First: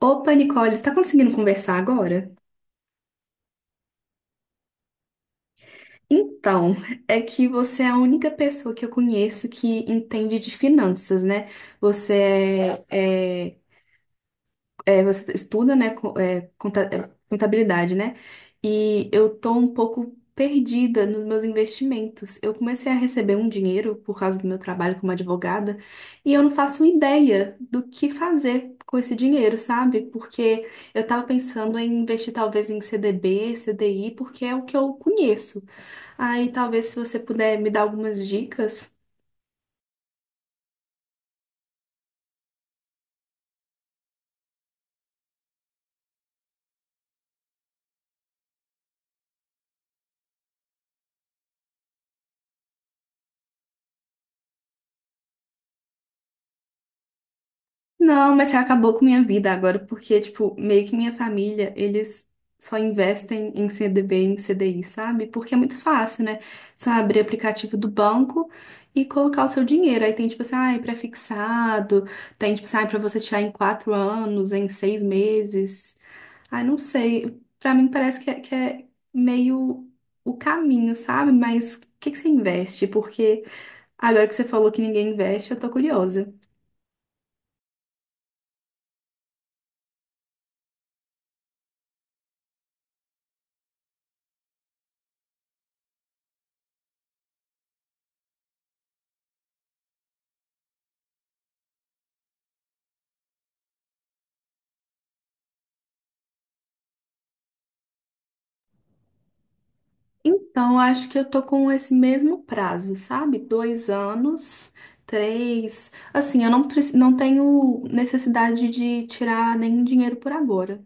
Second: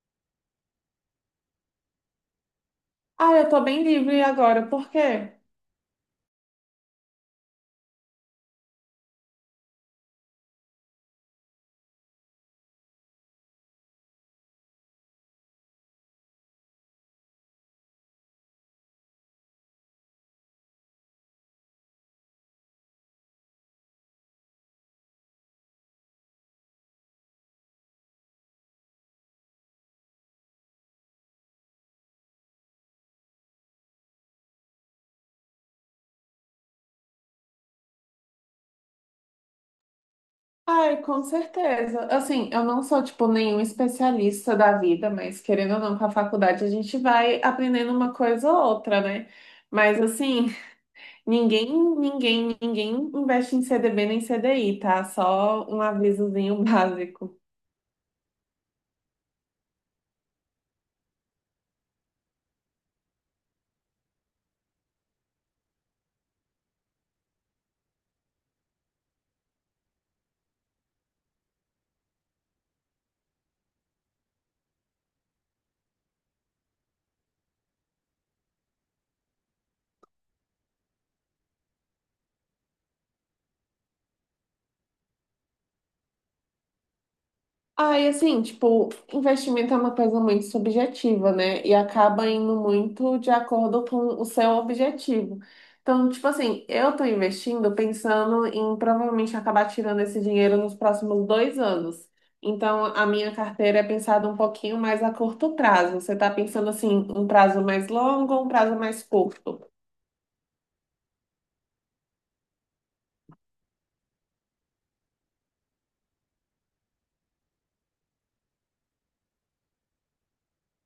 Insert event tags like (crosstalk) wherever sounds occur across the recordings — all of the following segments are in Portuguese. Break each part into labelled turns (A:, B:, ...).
A: Opa, Nicole, está conseguindo conversar agora?
B: Ah, eu tô bem livre agora, por quê?
A: Então, é que você é a única pessoa que eu conheço que entende de finanças, né? Você é, é, você estuda, né, contabilidade, né? E eu tô um pouco perdida nos meus investimentos. Eu comecei a receber um dinheiro por causa do meu trabalho como advogada e eu não faço ideia do que fazer com esse dinheiro, sabe? Porque eu tava pensando em investir talvez em CDB, CDI, porque é o que eu conheço. Aí talvez se você puder me dar algumas dicas.
B: Ai, com certeza. Assim, eu não sou, tipo, nenhum especialista da vida, mas querendo ou não, com a faculdade a gente vai aprendendo uma coisa ou outra, né? Mas, assim, (laughs) ninguém, ninguém investe em CDB nem CDI, tá? Só um avisozinho (laughs) básico.
A: Não, mas você acabou com minha vida agora, porque, tipo, meio que minha família, eles só investem em CDB, em CDI, sabe? Porque é muito fácil, né? Só abrir aplicativo do banco e colocar o seu dinheiro. Aí tem, tipo assim, ai, pré-fixado, tem, tipo assim, ai, pra você tirar em 4 anos, em 6 meses. Ai, não sei. Pra mim parece que é meio o caminho, sabe? Mas o que que você investe? Porque agora que você falou que ninguém investe, eu tô curiosa.
B: Ah, e assim, tipo, investimento é uma coisa muito subjetiva, né? E acaba indo muito de acordo com o seu objetivo. Então, tipo assim, eu tô investindo pensando em provavelmente acabar tirando esse dinheiro nos próximos 2 anos. Então, a minha carteira é pensada um pouquinho mais a curto prazo. Você tá pensando assim, um prazo mais longo ou um prazo mais curto?
A: Então, acho que eu tô com esse mesmo prazo, sabe? 2 anos, três. Assim, eu não, preci- não tenho necessidade de tirar nenhum dinheiro por agora.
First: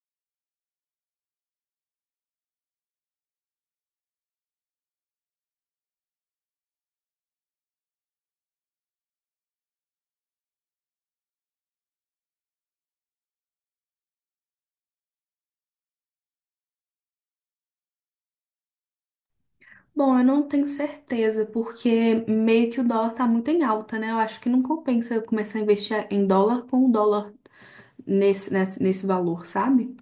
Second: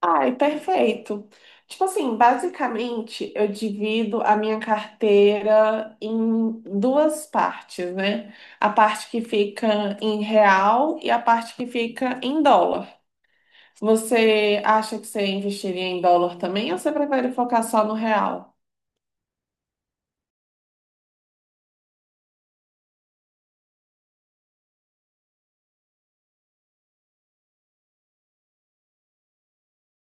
B: Ai, perfeito. Tipo assim, basicamente eu divido a minha carteira em duas partes, né? A parte que fica em real e a parte que fica em dólar. Você acha que você investiria em dólar também ou você prefere focar só no real?
A: Bom, eu não tenho certeza, porque meio que o dólar tá muito em alta, né? Eu acho que não compensa eu começar a investir em dólar com o dólar nesse valor, sabe?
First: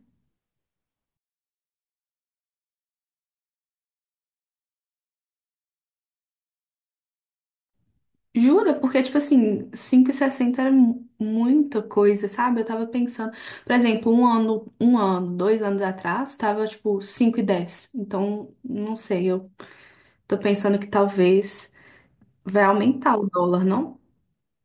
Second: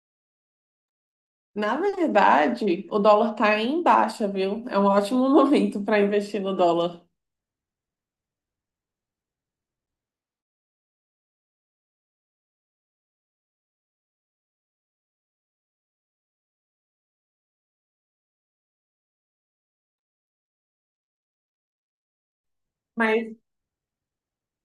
B: Na verdade, o dólar tá em baixa, viu? É um ótimo (laughs) momento para investir no dólar.
A: Jura? Porque, tipo assim, cinco e sessenta era muita coisa, sabe? Eu tava pensando, por exemplo, um ano, 2 anos atrás, tava, tipo, cinco e dez. Então, não sei, eu tô pensando que talvez vai aumentar o
B: mas
A: dólar, não?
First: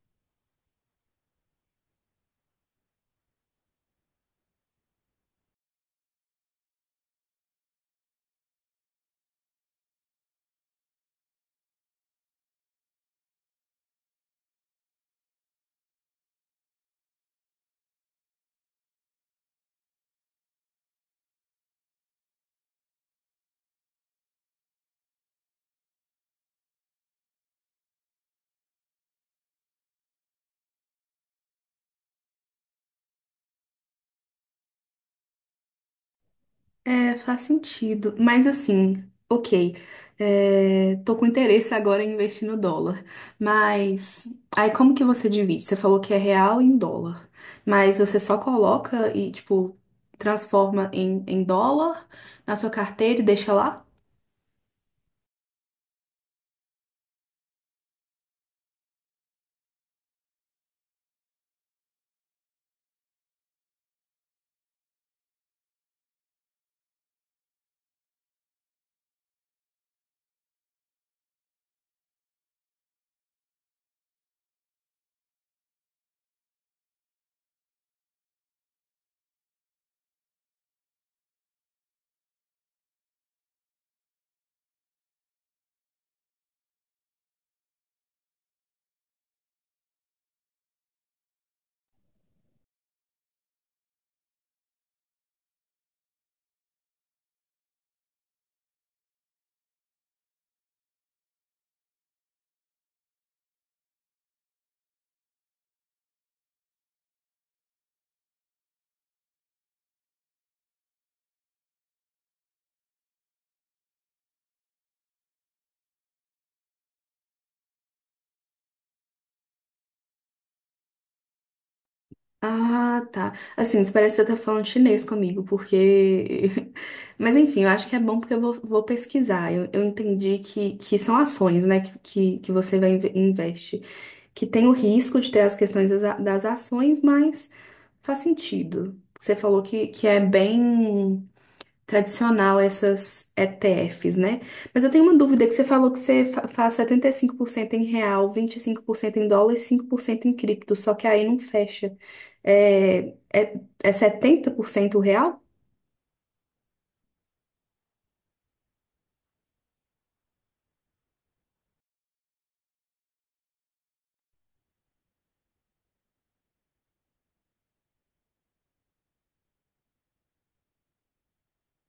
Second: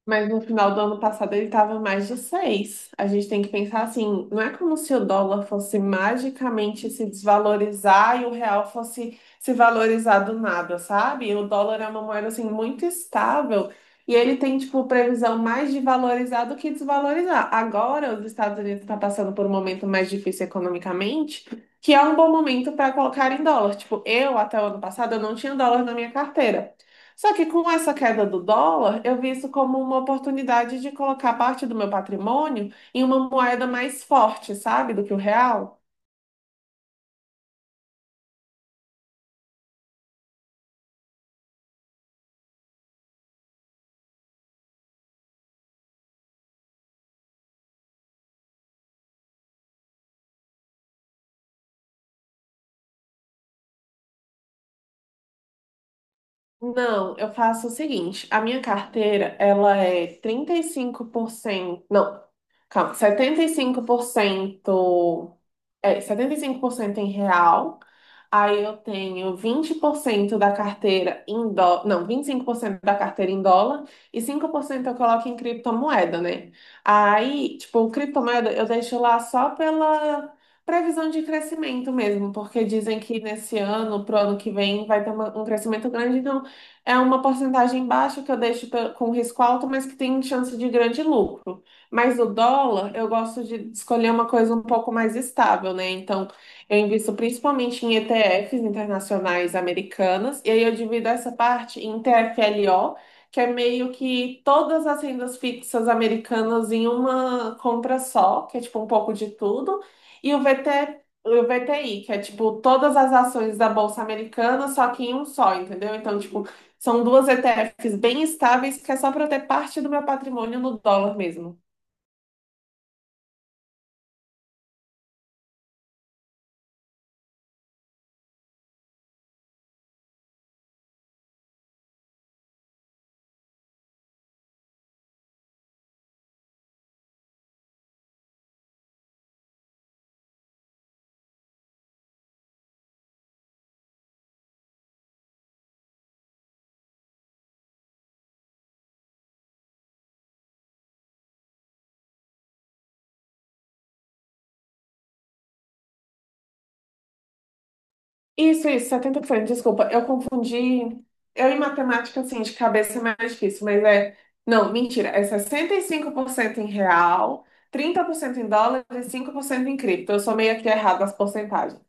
B: Mas no final do ano passado ele estava mais de 6. A gente tem que pensar assim, não é como se o dólar fosse magicamente se desvalorizar e o real fosse se valorizar do nada, sabe? O dólar é uma moeda assim muito estável e ele tem tipo previsão mais de valorizar do que desvalorizar. Agora os Estados Unidos estão passando por um momento mais difícil economicamente, que é um bom momento para colocar em dólar. Tipo, eu até o ano passado eu não tinha dólar na minha carteira. Só que com essa queda do dólar, eu vi isso como uma oportunidade de colocar parte do meu patrimônio em uma moeda mais forte, sabe, do que o real.
A: É, faz sentido. Mas assim, ok. É, tô com interesse agora em investir no dólar. Mas aí como que você divide? Você falou que é real em dólar. Mas você só coloca e, tipo, transforma em, dólar na sua carteira e deixa lá?
B: Não, eu faço o seguinte, a minha carteira, ela é 35% não, calma, 75% 75% em real, aí eu tenho 20% da carteira em dólar, não, 25% da carteira em dólar e 5% eu coloco em criptomoeda, né? Aí, tipo, criptomoeda eu deixo lá só pela previsão de crescimento mesmo, porque dizem que nesse ano, pro ano que vem, vai ter um crescimento grande, então é uma porcentagem baixa que eu deixo com risco alto, mas que tem chance de grande lucro. Mas o dólar, eu gosto de escolher uma coisa um pouco mais estável, né? Então, eu invisto principalmente em ETFs internacionais americanas, e aí eu divido essa parte em TFLO, que é meio que todas as rendas fixas americanas em uma compra só, que é tipo um pouco de tudo, e o VT, o VTI, que é tipo todas as ações da Bolsa Americana, só que em um só, entendeu? Então, tipo, são duas ETFs bem estáveis, que é só para eu ter parte do meu patrimônio no dólar mesmo.
A: Ah, tá. Assim, isso parece que você tá falando chinês comigo, porque. (laughs) Mas enfim, eu acho que é bom porque vou pesquisar. Eu entendi que são ações, né, que você vai investe. Que tem o risco de ter as questões das ações, mas faz sentido. Você falou que é bem tradicional essas ETFs, né? Mas eu tenho uma dúvida que você falou que você faz 75% em real, 25% em dólar e 5% em cripto, só que aí não fecha. É, é 70% real?
B: Isso, 70%. Desculpa, eu confundi. Eu em matemática, assim, de cabeça é mais difícil, mas é. Não, mentira, é 65% em real, 30% em dólar e 5% em cripto. Eu sou meio que errada as porcentagens.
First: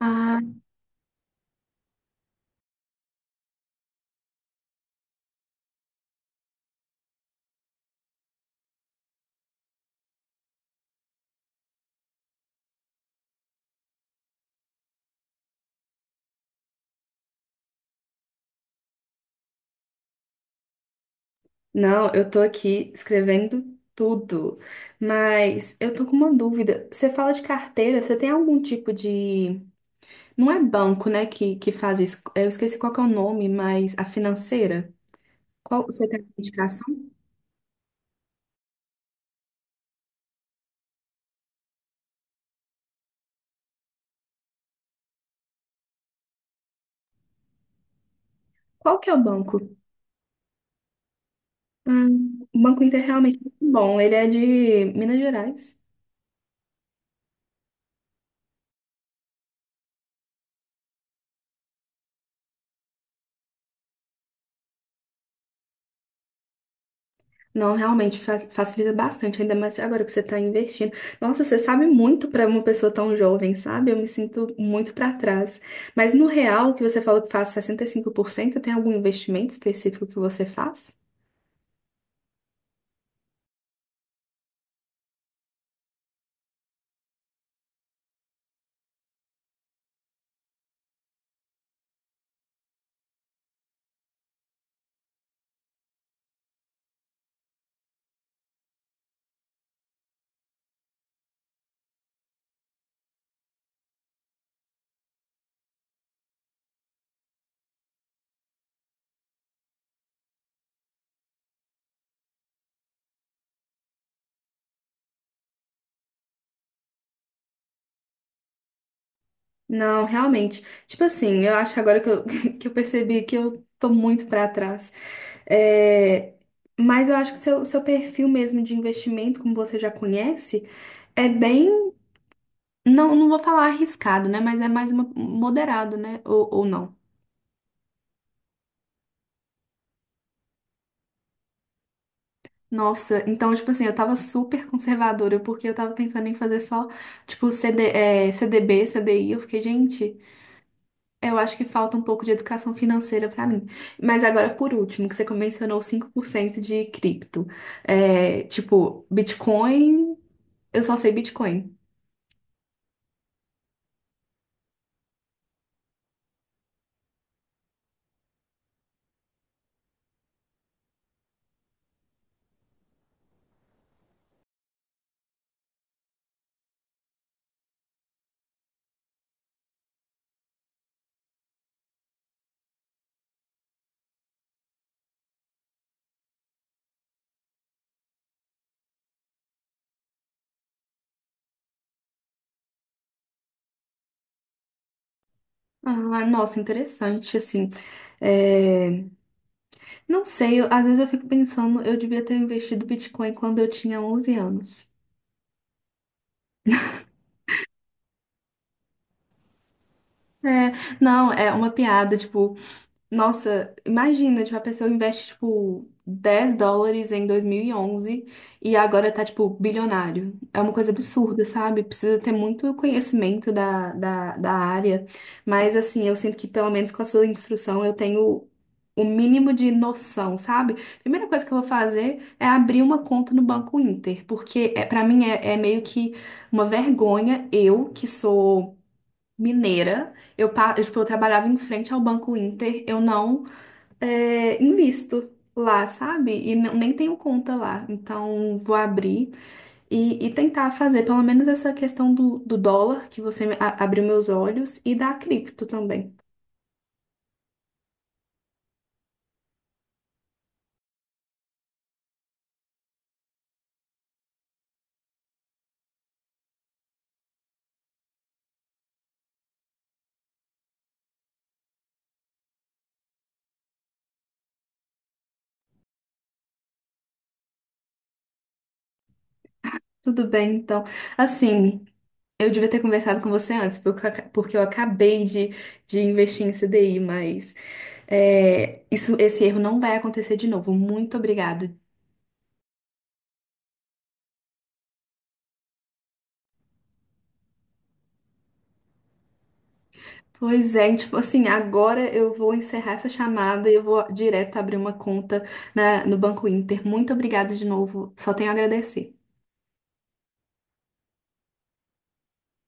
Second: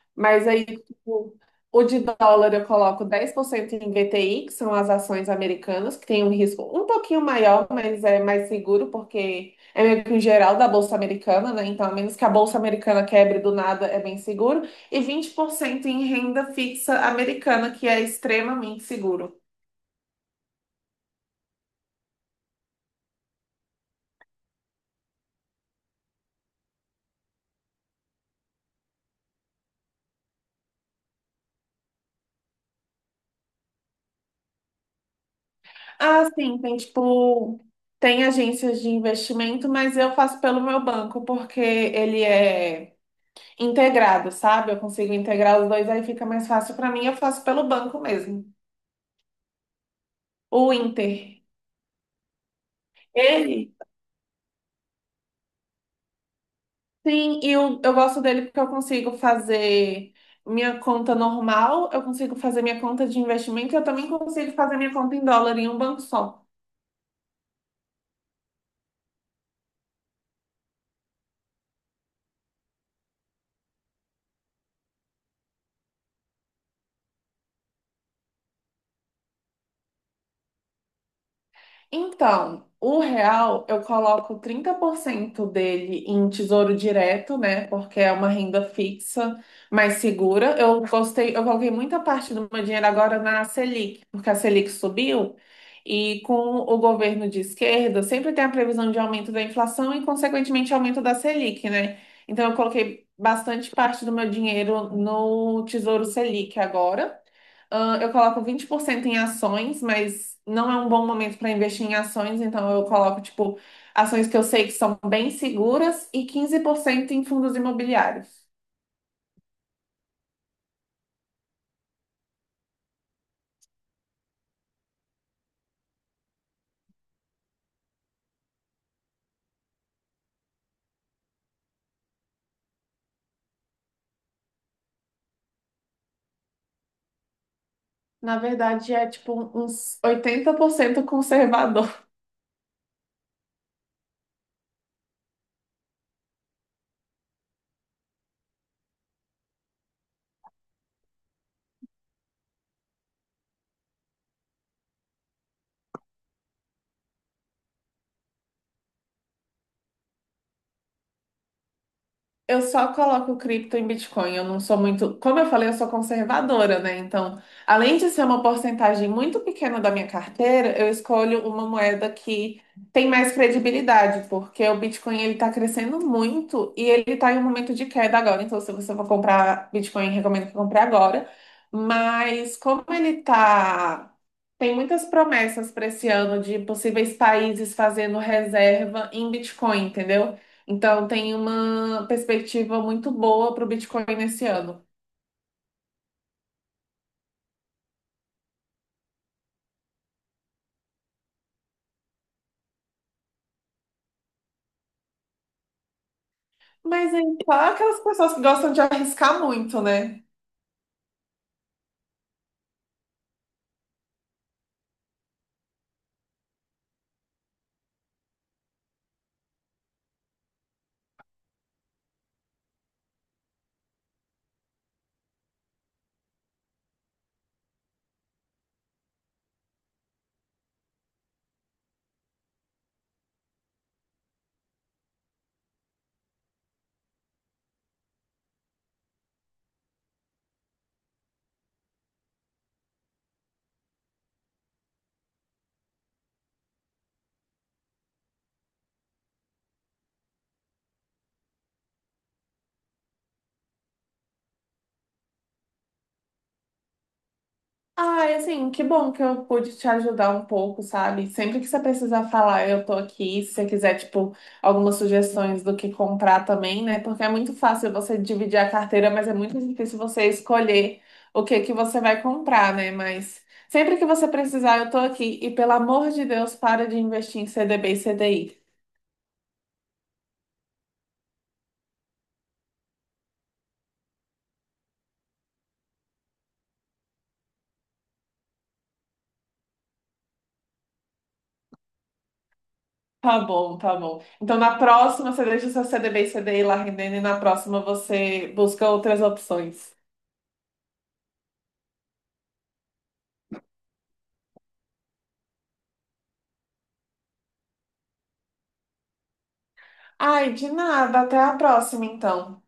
A: Ah,
B: Mas aí, tipo, o de dólar eu coloco 10% em VTI, que são as ações americanas, que tem um risco um pouquinho maior, mas é mais seguro, porque é meio que o geral da Bolsa Americana, né? Então, a menos que a Bolsa Americana quebre do nada, é bem seguro. E 20% em renda fixa americana, que é extremamente seguro.
A: não, eu tô aqui escrevendo tudo, mas eu tô com uma dúvida. Você fala de carteira, você tem algum tipo de. Não é banco, né, que faz isso. Eu esqueci qual que é o nome, mas a financeira. Qual, você tem
B: Ah,
A: uma
B: sim, tem
A: indicação?
B: tipo. Tem agências de investimento, mas eu faço pelo meu banco, porque ele é integrado, sabe? Eu consigo integrar os dois, aí fica mais fácil para mim. Eu faço pelo banco mesmo.
A: Qual que é o banco?
B: O Inter.
A: O Banco Inter realmente é muito
B: Ele,
A: bom. Ele é de Minas Gerais.
B: sim, e eu gosto dele porque eu consigo fazer minha conta normal, eu consigo fazer minha conta de investimento e eu também consigo fazer minha conta em dólar em um banco só.
A: Não, realmente facilita bastante, ainda mais agora que você está investindo. Nossa, você sabe muito para uma pessoa tão jovem, sabe? Eu me sinto muito para trás. Mas no real, que você falou que faz 65%, tem algum investimento específico que você faz?
B: Então, o real eu coloco 30% dele em tesouro direto, né? Porque é uma renda fixa mais segura. Eu gostei, eu coloquei muita parte do meu dinheiro agora na Selic, porque a Selic subiu e com o governo de esquerda sempre tem a previsão de aumento da inflação e, consequentemente, aumento da Selic, né? Então, eu coloquei bastante parte do meu dinheiro no Tesouro Selic agora. Eu coloco 20% em ações, mas não é um bom momento para investir em ações, então eu coloco, tipo, ações que eu sei que são bem seguras e 15% em fundos imobiliários.
A: Não, realmente. Tipo assim, eu acho que agora (laughs) que eu percebi que eu tô muito pra trás. É, mas eu acho que seu perfil mesmo de investimento, como você já conhece, é bem. Não, não vou falar arriscado, né? Mas é mais moderado, né? Ou não.
B: Na verdade, é tipo uns 80% conservador.
A: Nossa, então, tipo assim, eu tava super conservadora, porque eu tava pensando em fazer só, tipo, CDB, CDI. Eu fiquei, gente. Eu acho que falta um pouco de educação financeira para mim. Mas agora, por último, que você mencionou 5% de cripto. É, tipo, eu só sei Bitcoin.
B: Eu só coloco cripto em Bitcoin. Eu não sou muito. Como eu falei, eu sou conservadora, né? Então, além de ser uma porcentagem muito pequena da minha carteira, eu escolho uma moeda que tem mais credibilidade, porque o Bitcoin ele está crescendo muito e ele está em um momento de queda agora. Então, se você for comprar Bitcoin, recomendo que compre agora. Mas como ele tá. Tem muitas promessas para esse ano de possíveis países fazendo reserva em Bitcoin, entendeu? Então tem uma perspectiva muito boa para o Bitcoin nesse ano.
A: Ah, nossa, interessante, assim. É, não sei, às vezes eu fico pensando, eu devia ter investido Bitcoin quando eu tinha 11 anos.
B: Mas aí, claro, aquelas pessoas que gostam de arriscar muito, né?
A: É, não, é uma piada, tipo, nossa, imagina, tipo, a pessoa investe, tipo, 10 dólares em 2011 e onze e agora tá, tipo, bilionário. É uma coisa absurda, sabe? Precisa ter muito conhecimento da área. Mas, assim, eu sinto que, pelo menos com a sua instrução, eu tenho o mínimo de noção, sabe? Primeira coisa que eu vou fazer é abrir uma conta no Banco Inter, porque para mim é meio que uma vergonha eu, que sou mineira, eu, tipo, eu trabalhava em frente ao Banco Inter, eu não é, invisto lá, sabe? E nem tenho conta lá. Então, vou abrir e tentar fazer pelo menos essa questão do, do dólar, que você abriu meus olhos, e da cripto também.
B: Ah, e assim, que bom que eu pude te ajudar um pouco, sabe? Sempre que você precisar falar, eu tô aqui. Se você quiser, tipo, algumas sugestões do que comprar também, né? Porque é muito fácil você dividir a carteira, mas é muito difícil você escolher o que que você vai comprar, né? Mas sempre que você precisar, eu tô aqui. E pelo amor de Deus, para de investir em CDB e CDI.
A: Tudo bem, então. Assim, eu devia ter conversado com você antes, porque porque eu acabei de investir em CDI, mas esse erro não vai acontecer de novo. Muito obrigada.
B: Tá bom, tá bom. Então, na próxima, você deixa o seu CDB e CDI lá rendendo e na próxima você busca outras opções.
A: Pois é, e, tipo assim, agora eu vou encerrar essa chamada e eu vou direto abrir uma conta no Banco Inter. Muito obrigada de novo, só tenho a agradecer.
B: Ai, de nada. Até a próxima, então.